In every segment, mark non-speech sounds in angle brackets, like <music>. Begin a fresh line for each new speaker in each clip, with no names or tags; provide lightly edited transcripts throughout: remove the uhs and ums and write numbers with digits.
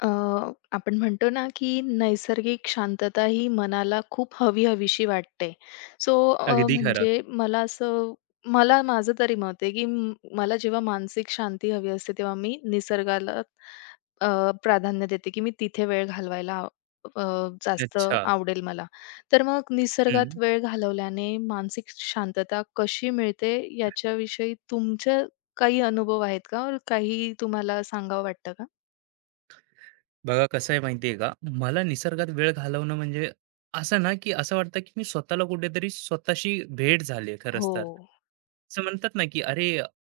अ, आपण म्हणतो ना, की नैसर्गिक शांतता ही मनाला खूप हवी-हवीशी वाटते. सो अ,
अगदी खरं.
म्हणजे मला असं मला माझं तरी मत आहे, की म मला जेव्हा मानसिक शांती हवी असते, तेव्हा मी निसर्गाला अ, प्राधान्य देते, की मी तिथे वेळ घालवायला जास्त
अच्छा.
आवडेल मला. तर मग निसर्गात
हं.
वेळ घालवल्याने मानसिक शांतता कशी मिळते, याच्याविषयी तुमचे काही अनुभव आहेत का? और काही तुम्हाला सांगावं वाटतं का?
बघा कसं आहे माहिती का मला निसर्गात वेळ घालवणं म्हणजे असं ना की असं वाटतं की मी स्वतःला कुठेतरी स्वतःशी भेट झाली खरंच
हो.
तर. असं म्हणतात ना की अरे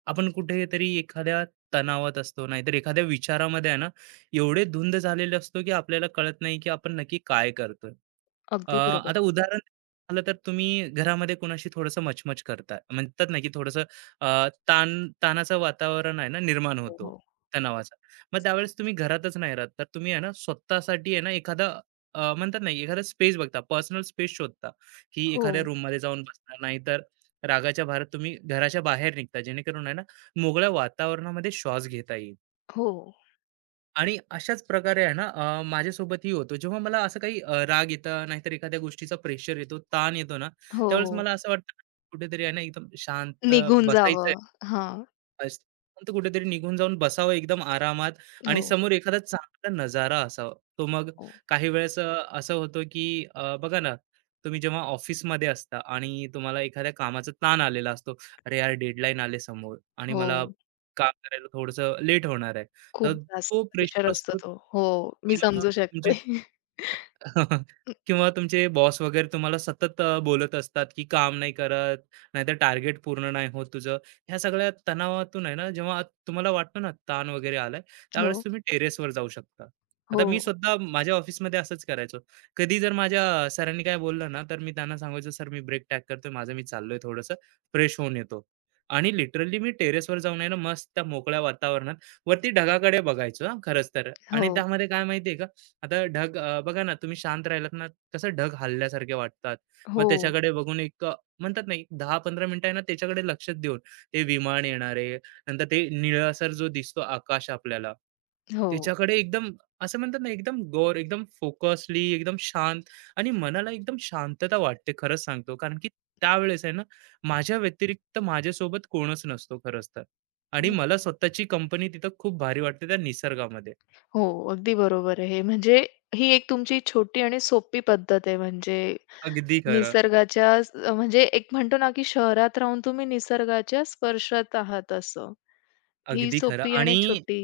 आपण कुठेतरी एखाद्या तणावात असतो नाहीतर एखाद्या विचारामध्ये आहे ना एवढे धुंद झालेले असतो की आपल्याला कळत नाही की आपण नक्की काय करतोय.
अगदी बरोबर.
आता उदाहरण झालं तर तुम्ही घरामध्ये कोणाशी थोडंसं मचमच करता म्हणतात ना की थोडंसं ताणाचं वातावरण आहे ना निर्माण
हो,
होतो
हो.
तणावाचं. मग त्यावेळेस तुम्ही घरातच नाही राहत तर तुम्ही आहे ना स्वतःसाठी आहे ना एखादा म्हणतात नाही एखादा स्पेस बघता, पर्सनल स्पेस शोधता, की
हो,
एखाद्या रूम मध्ये जाऊन बसता नाहीतर रागाच्या भारत तुम्ही घराच्या बाहेर निघता जेणेकरून आहे ना मोगळ्या वातावरणामध्ये श्वास घेता येईल.
हो,
आणि अशाच प्रकारे आहे ना माझ्यासोबतही होतो जेव्हा मला असं काही राग येतं नाहीतर एखाद्या गोष्टीचा प्रेशर येतो ताण येतो ना,
हो,
त्यावेळेस
हो.
मला असं वाटतं कुठेतरी आहे ना एकदम शांत
निघून
बसायचं
जावं. हां.
मस्त. पण तो कुठेतरी निघून जाऊन बसावं एकदम आरामात आणि
हो,
समोर एखादा चांगला नजारा असावा. तो मग
हो,
काही वेळेस असं होतं की बघा ना, तुम्ही जेव्हा ऑफिसमध्ये असता आणि तुम्हाला एखाद्या कामाचा ताण आलेला असतो. "अरे यार, डेडलाईन आले समोर आणि
हो.
मला काम करायला थोडंसं लेट होणार आहे." तर
खूप जास्त
तो
प्रेशर
प्रेशर
असतो
असतो
तो. हो, मी
किंवा
समजू
तुमचे
शकते.
<laughs>
<laughs>
किंवा तुमचे बॉस वगैरे तुम्हाला सतत बोलत असतात, की काम नाही करत, नाहीतर टार्गेट पूर्ण नाही होत तुझं. ह्या सगळ्या तणावातून आहे ना, जेव्हा तुम्हाला वाटतं ना ताण वगैरे आलाय,
हं,
त्यावेळेस
हो,
तुम्ही टेरेसवर जाऊ शकता. आता मी
हो,
स्वतः माझ्या ऑफिसमध्ये असंच करायचो. कधी जर माझ्या सरांनी काय बोललं ना, तर मी त्यांना सांगायचो, "सर, मी ब्रेक टाक करतोय माझं, मी चाललोय थोडंसं फ्रेश होऊन येतो." आणि लिटरली मी टेरेसवर जाऊन आहे ना, मस्त त्या मोकळ्या वातावरणात, वरती ढगाकडे बघायचो हां, खरंच तर. आणि
हो,
त्यामध्ये काय माहिती का? आता ढग बघा ना तुम्ही शांत राहिलात ना कसं ढग हलल्यासारखे वाटतात. मग त्याच्याकडे बघून एक म्हणतात ना, एक 10-15 मिनिटं आहे ना त्याच्याकडे लक्ष देऊन ते विमान येणार आहे. नंतर ते निळसर जो दिसतो आकाश आपल्याला,
हो,
त्याच्याकडे एकदम असं म्हणतात ना, एकदम गौर, एकदम फोकसली, एकदम शांत आणि मनाला एकदम शांतता वाटते खरंच सांगतो. कारण की त्यावेळेस आहे ना, माझ्या व्यतिरिक्त माझ्यासोबत कोणच नसतो खरंच तर आणि
हो,
मला स्वतःची कंपनी तिथं खूप भारी वाटते त्या निसर्गामध्ये.
हो. अगदी बरोबर आहे. म्हणजे ही एक तुमची छोटी आणि सोपी पद्धत आहे. म्हणजे
अगदी खरं.
निसर्गाच्या म्हणजे एक म्हणतो ना, की शहरात राहून तुम्ही निसर्गाच्या स्पर्शात आहात असं. ही
अगदी खरं
सोपी
आणि
आणि छोटी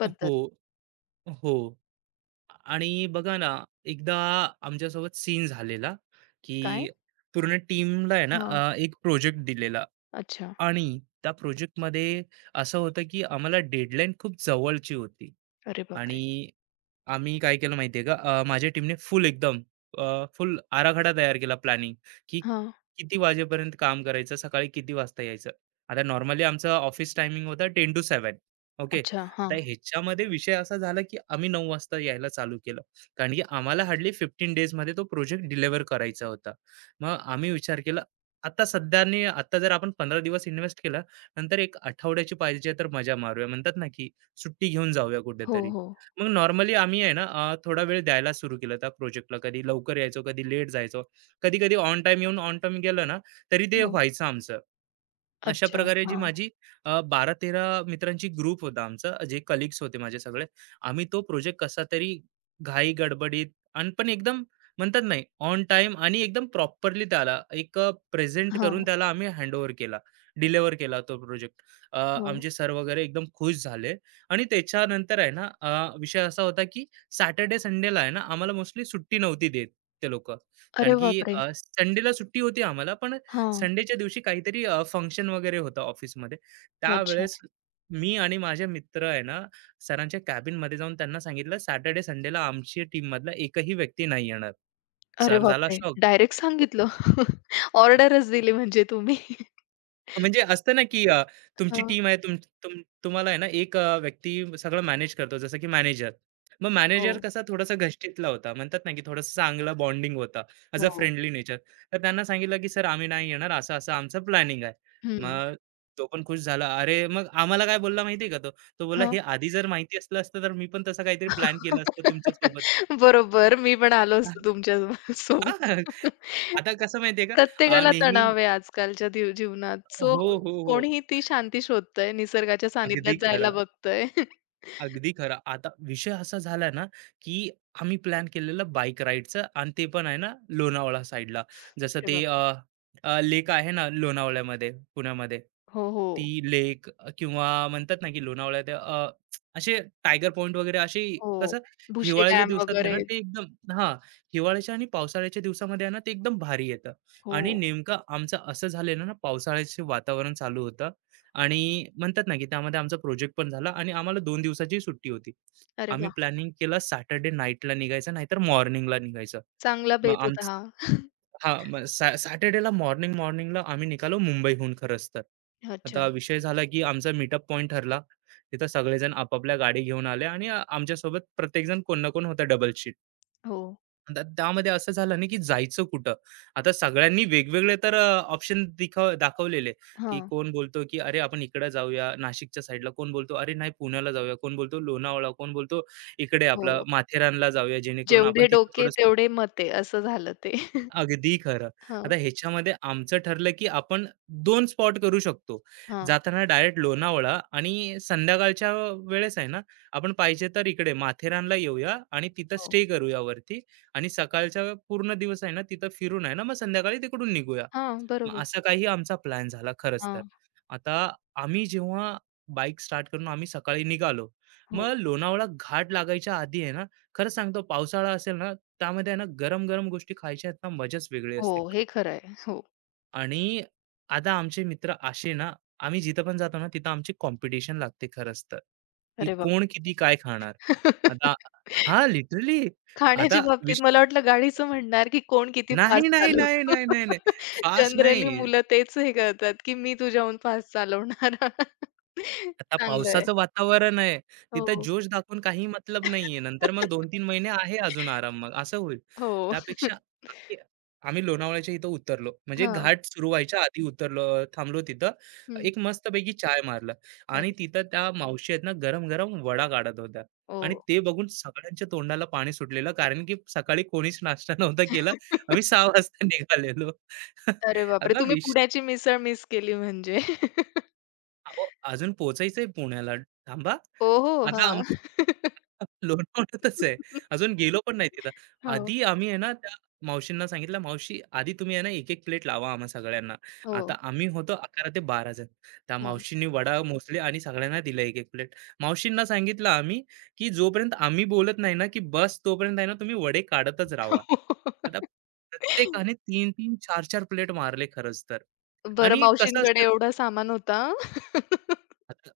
पद्धत.
हो, हो. आणि बघा ना, एकदा आमच्यासोबत सीन झालेला,
काय?
की पूर्ण टीमला आहे ना,
हां.
एक प्रोजेक्ट दिलेला
अच्छा.
आणि त्या प्रोजेक्टमध्ये असं होतं की आम्हाला डेडलाईन खूप जवळची होती
अरे बापरे!
आणि आम्ही काय केलं माहितीये का माझ्या टीमने फुल एकदम फुल आराखडा तयार केला प्लॅनिंग की
हां.
किती वाजेपर्यंत काम करायचं सकाळी किती वाजता यायचं. आता नॉर्मली आमचा ऑफिस टायमिंग होता 10 to 7, ओके.
अच्छा.
आता
हां.
ह्याच्यामध्ये विषय असा झाला की आम्ही 9 वाजता यायला चालू केलं कारण की आम्हाला हार्डली 15 days मध्ये तो प्रोजेक्ट डिलिव्हर करायचा होता. मग आम्ही विचार केला आता सध्याने आता जर आपण 15 दिवस इन्व्हेस्ट केला, नंतर एक आठवड्याची पाहिजे तर मजा मारूया. म्हणतात ना, की सुट्टी घेऊन जाऊया
हो,
कुठेतरी.
हो.
मग नॉर्मली आम्ही आहे ना, थोडा वेळ द्यायला सुरू केलं त्या प्रोजेक्टला. कधी लवकर यायचो, कधी लेट जायचो. कधी-कधी ऑन टाईम येऊन ऑन टाईम गेलं ना, तरी ते
हो.
व्हायचं आमचं. अशा
अच्छा.
प्रकारे जी
हां.
माझी 12 तेरा मित्रांची ग्रुप होता आमचा, जे कलीग्स होते माझे सगळे. आम्ही तो प्रोजेक्ट कसा तरी घाई गडबडीत आणि पण एकदम म्हणतात नाही ऑन टाइम आणि एकदम प्रॉपरली त्याला एक प्रेझेंट करून
हां.
त्याला आम्ही हँडओव्हर केला, डिलिव्हर केला तो प्रोजेक्ट.
हो.
आमचे सर वगैरे एकदम खुश झाले आणि त्याच्यानंतर आहे ना विषय असा होता की सॅटर्डे संडेला आहे ना आम्हाला मोस्टली सुट्टी नव्हती देत ते लोकं. कारण
अरे
की
बापरे!
संडेला सुट्टी होती आम्हाला पण
हां.
संडेच्या दिवशी काहीतरी फंक्शन वगैरे होतं ऑफिसमध्ये.
अच्छा.
त्यावेळेस मी आणि माझे मित्र आहे ना, सरांच्या कॅबिनमध्ये जाऊन त्यांना सांगितलं, "सॅटर्डे संडेला आमची टीममधला एकही व्यक्ती नाही येणार."
अरे
सर झाला
बापरे!
शॉक.
डायरेक्ट सांगितलं. <laughs> ऑर्डरच दिली म्हणजे तुम्ही.
म्हणजे असतं ना, की तुमची
हां.
टीम आहे, तुम तुम तुम्हाला आहे ना, एक व्यक्ती सगळं मॅनेज करतो, जसं की मॅनेजर. मग मॅनेजर
हो,
कसा थोडासा घष्टीतला होता. म्हणतात ना, की थोडासा चांगला बॉन्डिंग होता, ॲज अ
हो.
Friendly nature. तर त्यांना सांगितलं, की "सर, आम्ही नाही येणार, असं-असं आमचं प्लॅनिंग आहे."
हं.
मग तो पण खुश झाला. अरे, मग आम्हाला काय बोलला माहिती का तो? तो बोलला, "हे
हां.
आधी जर माहिती असलं असतं, तर मी पण तसं काहीतरी प्लॅन केलं असतं तुमच्यासोबत."
बरोबर. मी पण आलो असतो तुमच्या
हां,
सोबत.
<laughs> आता कसं माहिती का?
प्रत्येकाला
नेहमी
तणाव आहे आजकालच्या जीवनात. सो
हो, हो, हो.
कोणीही ती शांती शोधतंय, निसर्गाच्या
अगदी
सानिध्यात जायला
खरं.
बघतंय.
अगदी खरं. आता विषय असा झाला ना, की आम्ही प्लॅन केलेलं बाईक राईडचं आणि ते पण आहे ना लोणावळा साइडला. जसं
अरे
ते अ,
बापरे!
अ, लेक आहे ना लोणावळ्यामध्ये, पुण्यामध्ये.
हो, हो.
ती लेक किंवा म्हणतात ना, की लोणावळ्यात असे टायगर पॉइंट वगैरे असे
हो.
कसं
भुशी
हिवाळ्याच्या
डॅम
दिवसात आहे ना,
वगैरे.
ते एकदम हां, हिवाळ्याच्या आणि पावसाळ्याच्या दिवसामध्ये आहे ना, ते एकदम भारी येतं.
हो.
आणि नेमकं आमचं असं झालेलं ना, पावसाळ्याचे वातावरण चालू होतं. आणि म्हणतात ना, की त्यामध्ये आमचा प्रोजेक्ट पण झाला आणि आम्हाला 2 दिवसाची सुट्टी होती.
अरे
आम्ही
वाह!
प्लॅनिंग केलं सॅटर्डे नाईटला निघायचं, नाहीतर मॉर्निंगला निघायचं.
चांगला
मग
बेत होता
आमच
हा.
हां, मग सॅटर्डेला मॉर्निंगला आम्ही निघालो मुंबईहून खरंच तर.
अच्छा.
आता विषय झाला, की आमचा मीटअप पॉइंट ठरला. तिथं सगळेजण आपापल्या गाडी घेऊन आले आणि आमच्यासोबत प्रत्येकजण कोण ना कोण होता डबल.
हो.
आता त्यामध्ये असं झालं ना, की जायचं कुठं? आता सगळ्यांनी वेगवेगळे तर ऑप्शन दाखवलेले, की
हां.
कोण बोलतो, की "अरे, आपण इकडे जाऊया नाशिकच्या साईडला." कोण बोलतो, "अरे नाही, पुण्याला जाऊया." कोण बोलतो, "लोणावळा." कोण बोलतो, "इकडे आपलं
हो.
माथेरानला जाऊया जेणेकरून आपण
जेवढे
तिथं
डोके
थोडंसं."
तेवढे मते असं झालं ते. <laughs>
अगदी खरं.
हां,
आता ह्याच्यामध्ये आमचं ठरलं, की आपण दोन स्पॉट करू शकतो.
हां.
जाताना डायरेक्ट लोणावळा आणि संध्याकाळच्या वेळेस आहे ना, आपण पाहिजे तर इकडे माथेरानला येऊया आणि तिथं
हो.
स्टे करूया वरती आणि सकाळचा पूर्ण दिवस आहे ना, तिथं फिरून आहे ना, मग संध्याकाळी तिकडून निघूया.
हां,
मग
बरोबर.
असा काही आमचा प्लॅन झाला खरंच तर.
हां.
आता आम्ही जेव्हा बाईक स्टार्ट करून आम्ही सकाळी निघालो.
हो.
मग लोणावळा घाट लागायच्या आधी आहे ना, खरं सांगतो पावसाळा असेल ना, त्यामध्ये आहे ना गरम-गरम गोष्टी खायच्या आहेत ना, मजाच वेगळी
हो,
असते.
हे खरं आहे. हो.
आणि आता आमचे मित्र असे ना, आम्ही जिथं पण जातो ना, तिथं आमची कॉम्पिटिशन लागते खरंच तर, की
अरे बाप!
कोण किती काय खाणार? आता
<laughs>
हां, लिटरली आता
खाण्याच्या बाबतीत
विश
मला वाटलं गाडीचं म्हणणार, की कोण किती
नाही,
फास्ट
नाही, नाही,
चालवतं.
नाही, नाही, नाही.
<laughs>
फास्ट
जनरली
नाही.
मुलं तेच हे करतात, की मी तुझ्याहून फास्ट चालवणार. <laughs>
आता
चांगलं आहे.
पावसाचं वातावरण आहे. तिथं
हो.
जोश दाखवून काही मतलब नाहीये. नंतर मग 2 तीन महिने आहे अजून आराम मग असं होईल.
हो.
त्यापेक्षा
<laughs>
आम्ही आम्ही लोणावळ्याच्या इथं उतरलो. म्हणजे
हां.
घाट सुरू व्हायच्या आधी उतरलो थांबलो तिथं.
हं.
एक मस्तपैकी चाय मारलं आणि
अरे
तिथं त्या मावशी आहेत ना, गरम-गरम वडा काढत होत्या
ओ.
आणि ते बघून सगळ्यांच्या तोंडाला पाणी सुटलेलं. कारण की सकाळी कोणीच नाश्ता नव्हता केला. आम्ही
<laughs>
6 वाजता निघालेलो. <laughs>
अरे बापरे!
आता
तुम्ही
विश
पुण्याची मिसळ मिस केली म्हणजे. <laughs>
अहो, अजून पोहोचायचंय पुण्याला. थांबा.
हो, हो.
आता आमचं
हां.
लोणावळ्यातच आहे. अजून
<laughs>
गेलो पण नाही तिथं.
हो.
आधी आम्ही आहे ना, त्या मावशींना सांगितलं, "मावशी, आधी तुम्ही आहे ना, 1-1 प्लेट लावा आम्हा सगळ्यांना." आता
हो.
आम्ही होतो 11 ते 12 जण. त्या
हां.
मावशींनी वडा मोजले आणि सगळ्यांना दिलं 1-1 प्लेट. मावशींना सांगितलं आम्ही, की जोपर्यंत आम्ही बोलत नाही ना, की बस तोपर्यंत आहे ना, तुम्ही वडे काढतच राहावा. आता
<laughs>
प्रत्येकाने 3-3, 4-4 प्लेट मारले खरंच तर.
बरं
आणि कसं
मावशींकडे
असतं
एवढा सामान होता. <laughs>
आता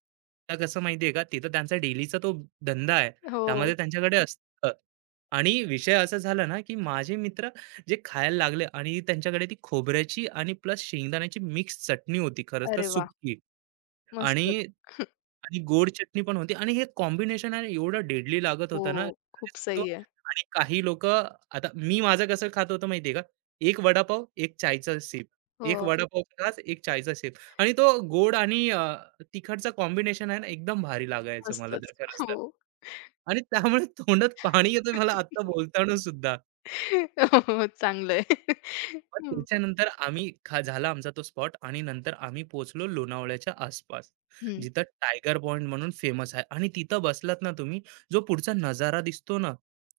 आता कसं माहितीये का, तिथं त्यांचा डेलीचा तो धंदा आहे. त्यामध्ये
हो.
त्यांच्याकडे असतं आणि विषय असा झाला ना, की माझे मित्र जे खायला लागले आणि त्यांच्याकडे ती खोबऱ्याची आणि प्लस शेंगदाण्याची मिक्स चटणी होती खरंच तर
अरे वाह!
सुकी
मस्तच.
आणि आणि गोड चटणी पण होती आणि हे कॉम्बिनेशन आहे एवढं डेडली लागत होतं ना
हो.
खरं
खूप
सांगतो.
सही आहे.
आणि काही लोकं, आता मी माझं कसं खात होतो माहिती का? एक वडापाव, एक चायचा सिप, एक
हो.
वडापावचा घास, एक चायचा सिप आणि तो गोड आणि तिखटचा कॉम्बिनेशन आहे ना एकदम भारी लागायचं मला तर
मस्तच.
खरंच तर.
हो.
आणि त्यामुळे तोंडात पाणी येतं मला आत्ता
<laughs>
बोलताना सुद्धा.
हो, हो. चांगलं.
मग
<laughs>
त्याच्यानंतर आम्ही झाला आमचा तो स्पॉट आणि नंतर आम्ही पोहोचलो लोणावळ्याच्या आसपास, जिथं टायगर पॉइंट म्हणून फेमस आहे आणि तिथं बसलात ना तुम्ही, जो पुढचा नजारा दिसतो ना,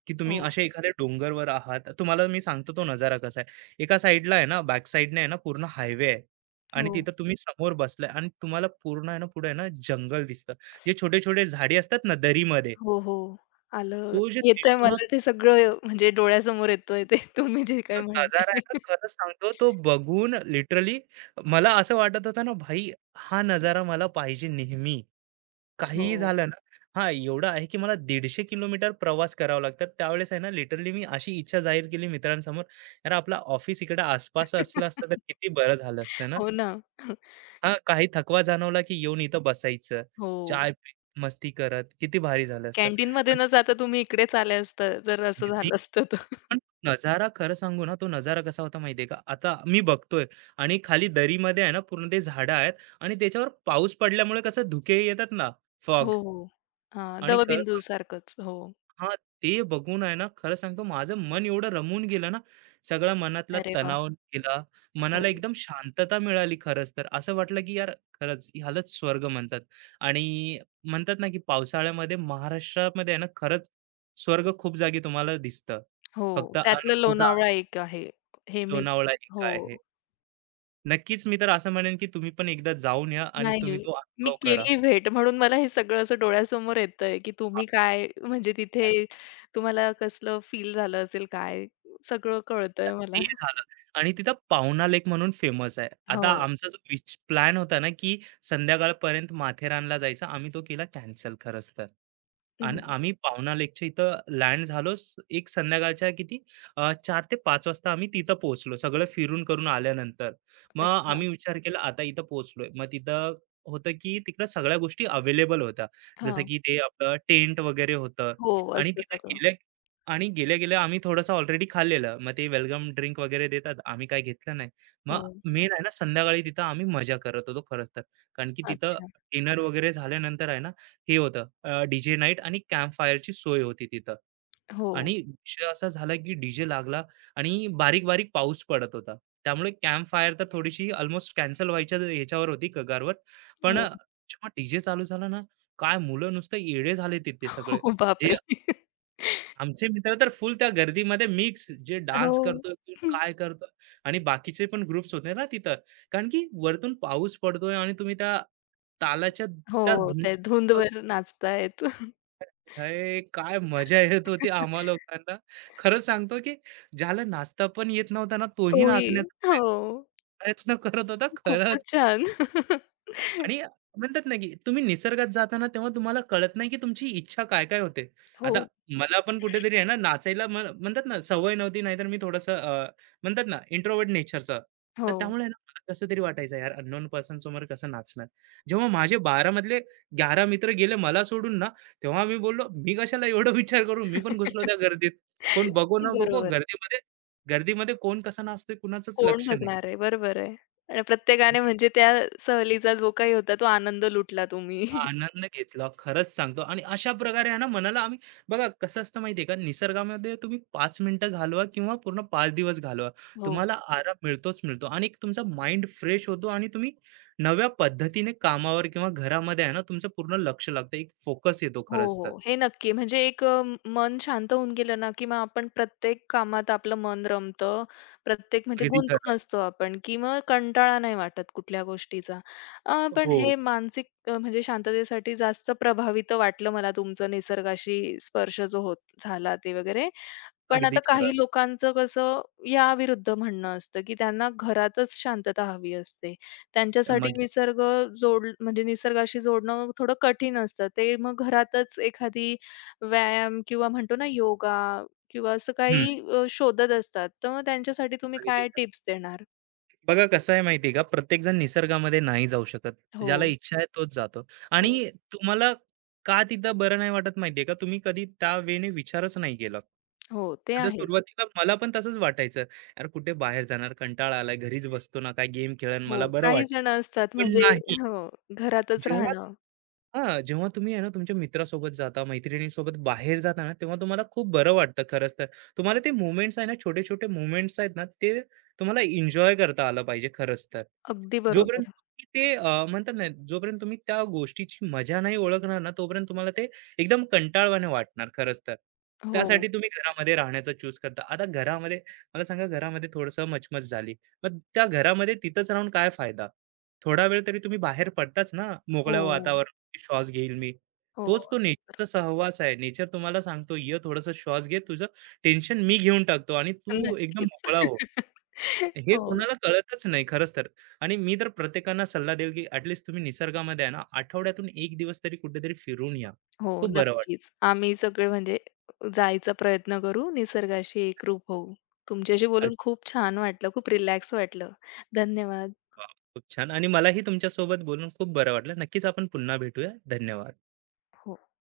की तुम्ही
हो.
अशा एखाद्या डोंगरवर आहात. तुम्हाला मी सांगतो तो नजारा कसा आहे. एका साईडला आहे ना, बॅक साईडने आहे ना पूर्ण हायवे आहे आणि
हो.
तिथं तुम्ही समोर बसलाय आणि तुम्हाला पूर्ण आहे ना, पुढे आहे ना जंगल दिसतं. जे छोटे-छोटे झाडी असतात ना दरीमध्ये,
हो, हो. आलं.
तो जे
येतंय
दिसतो ना
मला ते सगळं. म्हणजे डोळ्यासमोर येतोय ते <laughs> तुम्ही जे काही
जो
म्हणताय.
नजारा आहे ना,
<laughs>
खरं सांगतो तो बघून लिटरली मला असं वाटत होतं ना भाई हा नजारा मला पाहिजे नेहमी. काहीही
हो.
झालं ना हां, एवढं आहे की मला 150 किलोमीटर प्रवास करावा लागतात. त्यावेळेस आहे ना लिटरली मी अशी इच्छा जाहीर केली मित्रांसमोर, "यार आपलं ऑफिस इकडे आसपास असलं असतं तर
<laughs>
किती बरं झालं असतं ना."
हो ना.
हां, काही थकवा जाणवला की येऊन इथं बसायचं,
हो.
चाय पीत, मस्ती करत किती भारी झालं असतं.
कॅन्टीनमध्ये न जाता तुम्ही इकडेच आले असता जर असं
पण
झालं असतं तर. <laughs>
पण नजारा खरं सांगू ना, तो नजारा कसा होता माहिती आहे का? आता मी बघतोय आणि खाली दरीमध्ये आहे ना पूर्ण ते झाडं आहेत आणि त्याच्यावर पाऊस पडल्यामुळे कसं धुके येतात ना
हो,
फॉग्स,
हो. हां,
आणि खरं
दवबिंदू
सांगतो
सारखंच. हो.
हां, ते बघून आहे ना, खरं सांगतो माझं मन एवढं रमून गेलं ना, सगळा मनातला
अरे वाह!
तणाव गेला. मनाला
हो,
एकदम शांतता मिळाली खरंच तर. असं वाटलं की यार खरंच ह्यालाच स्वर्ग म्हणतात. आणि म्हणतात ना, की पावसाळ्यामध्ये महाराष्ट्रामध्ये आहे ना, खरंच स्वर्ग खूप जागी तुम्हाला दिसतं.
हो.
फक्त
त्यातलं
अनुभवता
लोणावळा एक आहे. हे मी
लोणावळा एक
हो.
आहे. नक्कीच मी तर असं म्हणेन, की तुम्ही पण एकदा जाऊन या आणि
नाही.
तुम्ही तो
मी
अनुभव करा.
केली भेट म्हणून मला हे सगळं असं डोळ्यासमोर येतंय, की तुम्ही काय म्हणजे तिथे तुम्हाला कसलं फील झालं असेल काय? सगळं कळतंय मला.
ते झालं आणि तिथं पाहुणा लेक म्हणून फेमस आहे. आता
हो.
आमचा जो विच प्लॅन होता ना, की संध्याकाळपर्यंत माथेरानला जायचा, आम्ही तो केला कॅन्सल खरंच तर. आणि
हं.
आम्ही पाहुणा लेकच्या इथं लँड झालो. एक संध्याकाळच्या किती 4 ते 5 वाजता आम्ही तिथं पोहोचलो. सगळं फिरून करून आल्यानंतर. मग
अच्छा.
आम्ही विचार केला आता इथं पोहोचलोय. मग तिथं होतं, की तिकडं सगळ्या गोष्टी अवेलेबल होत्या. जसं
हां.
की ते आपलं टेंट वगैरे होतं
हो,
आणि
असतं
तिथे
सगळं.
गेल्या आणि गेल्या-गेल्या आम्ही थोडंसं ऑलरेडी खाल्लेलं. मग ते वेलकम ड्रिंक वगैरे देतात. आम्ही काय घेतलं नाही. मग
हो.
मेन आहे ना संध्याकाळी तिथं आम्ही मजा करत होतो खरंच तर. कारण की तिथं
अच्छा.
डिनर वगैरे झाल्यानंतर आहे ना, हे होतं डीजे नाईट आणि कॅम्प फायरची सोय होती तिथं.
हो,
आणि विषय असा झाला की डीजे लागला आणि बारीक-बारीक पाऊस पडत होता. त्यामुळे कॅम्प फायर तर थोडीशी अलमोस्ट कॅन्सल व्हायच्या ह्याच्यावर होती कगारवर. पण
हो.
जेव्हा डीजे चालू झाला ना, काय मुलं नुसतं येडे झाले तिथे सगळे.
हो,
जे
बापरे! <laughs>
आमचे मित्र तर फुल त्या गर्दीमध्ये मिक्स जे
हो.
डान्स करतोय, कोण काय करतोय आणि बाकीचे पण ग्रुप्स होते ना तिथं. कारण की वरतून पाऊस पडतोय आणि तुम्ही त्या तालाच्या त्या
हो, त्या
धूनच्या
धुंदवर
<laughs>
नाचतायत.
अरे, काय मजा येत होती आम्हा
<laughs>
लोकांना. खरंच सांगतो, की ज्याला नाचता पण येत नव्हता ना, तोही
तोही.
नाचण्याचा
हो.
प्रयत्न करत होता. खरंच
खूपच छान. <laughs>
आणि म्हणतात ना, की तुम्ही निसर्गात जाताना तेव्हा तुम्हाला कळत नाही, की तुमची इच्छा काय-काय होते.
हो,
आता मला पण कुठेतरी आहे ना, नाचायला म्हणतात ना, सवय नव्हती. नाहीतर मी थोडंसं म्हणतात ना, इंट्रोव्हर्ट नेचरचा. तर
हो.
त्यामुळे आहे ना, मला कसं तरी वाटायचं, "यार, अननोन पर्सन समोर कसं नाचणार?" जेव्हा माझे 12 मधले 11 मित्र गेले मला सोडून ना, तेव्हा मी बोललो, "मी कशाला एवढा विचार करू?" मी पण घुसलो त्या
<laughs>
गर्दीत. कोण बघो न बघो,
बरोबर.
गर्दीमध्ये गर्दीमध्ये कोण कसा नाचतोय कुणाचंच
कोण
लक्ष
बघणार आहे? बरोबर आहे. आणि प्रत्येकाने
नाही.
म्हणजे त्या सहलीचा जो काही होता तो आनंद लुटला तुम्ही. <laughs>
आनंद घेतला. खरंच सांगतो आणि अशा प्रकारे आहे ना मनाला आम्ही बघा कसं असतं माहिती आहे का, निसर्गामध्ये तुम्ही 5 मिनिटं घालवा किंवा पूर्ण 5 दिवस घालवा.
हो.
तुम्हाला आराम मिळतोच मिळतो आणि एक तुमचा माइंड फ्रेश होतो आणि तुम्ही नव्या पद्धतीने कामावर किंवा घरामध्ये आहे ना, तुमचं पूर्ण लक्ष लागतं. एक फोकस येतो
हो,
खरंच तर.
हो. हे नक्की. म्हणजे एक मन शांत होऊन गेलं ना, की मग आपण प्रत्येक कामात आपलं मन रमतं. प्रत्येक म्हणजे
अगदी खरं.
गुंतून असतो आपण, की मग कंटाळा नाही वाटत कुठल्या गोष्टीचा. पण
हो,
हे मानसिक म्हणजे शांततेसाठी जास्त प्रभावित वाटलं मला तुमचं निसर्गाशी स्पर्श जो होत झाला ते वगैरे. पण
अगदी
आता काही
खरं.
लोकांचं कसं या विरुद्ध म्हणणं असतं, की त्यांना घरातच शांतता हवी असते. त्यांच्यासाठी
मग
निसर्ग जोड म्हणजे निसर्गाशी जोडणं थोडं कठीण असतं. ते मग घरातच एखादी व्यायाम किंवा म्हणतो ना योगा किंवा असं
हं,
काही शोधत असतात. तर मग त्यांच्यासाठी तुम्ही
अगदी
काय
खरं.
टिप्स देणार?
बघा कसं आहे माहिती आहे का, प्रत्येकजण निसर्गामध्ये नाही जाऊ शकत.
हो,
ज्याला इच्छा आहे तोच जातो
हो,
आणि तुम्हाला का तिथं बरं नाही वाटत माहिती आहे का, तुम्ही कधी त्या वेने विचारच नाही केला.
हो. ते
आता
आहे.
सुरुवातीला मला पण तसंच वाटायचं, यार कुठे बाहेर जाणार, कंटाळा आलाय, घरीच बसतो ना, काय गेम खेळेन, मला
हो,
बरं
काही
वाटेल.
जण असतात
पण
म्हणजे
नाही,
हो, घरातच
जेव्हा
राहणं.
जेव्हा तुम्ही आहे ना तुमच्या मित्रासोबत जाता, मैत्रिणींसोबत बाहेर जाता ना, तेव्हा तुम्हाला खूप बरं वाटतं खरंच तर. तुम्हाला ते मोमेंट्स आहे ना, छोटे-छोटे मोमेंट्स आहेत ना, ते तुम्हाला एन्जॉय करता आलं पाहिजे खरंच तर.
अगदी
जोपर्यंत
बरोबर.
तुम्ही ते म्हणतात ना, जोपर्यंत तुम्ही त्या गोष्टीची मजा नाही ओळखणार ना, तोपर्यंत तुम्हाला ते एकदम कंटाळवाणे वाटणार खरंच तर.
हो,
त्यासाठी तुम्ही घरामध्ये राहण्याचा चूज करता. आता घरामध्ये मला सांगा घरामध्ये थोडंसं मचमच झाली. मग त्या घरामध्ये तिथंच राहून काय फायदा? थोडा वेळ तरी तुम्ही बाहेर पडताच ना, मोकळ्या
हो,
वातावरणात. श्वास घेईल मी.
हो.
तोच तो नेचरचा सहवास आहे. नेचर तुम्हाला सांगतो, "ये थोडासा श्वास घे, तुझं टेन्शन मी घेऊन टाकतो आणि तू एकदम
नक्कीच.
मोकळा हो."
<laughs>
हे
हो,
कोणाला कळतच नाही खरंच तर. आणि मी तर प्रत्येकांना सल्ला देईल, की ॲट लीस्ट तुम्ही निसर्गामध्ये आहे ना, आठवड्यातून 1 दिवस तरी कुठेतरी फिरून या.
हो,
खूप बरं वाटतं.
नक्कीच. आम्ही सगळे म्हणजे जायचा प्रयत्न करू, निसर्गाशी एकरूप होऊ. तुमच्याशी
अरे
बोलून खूप छान वाटलं, खूप रिलॅक्स वाटलं. धन्यवाद.
वाह! खूप छान आणि मलाही तुमच्यासोबत बोलून खूप बरं वाटलं. नक्कीच आपण पुन्हा भेटूया. धन्यवाद.
हो.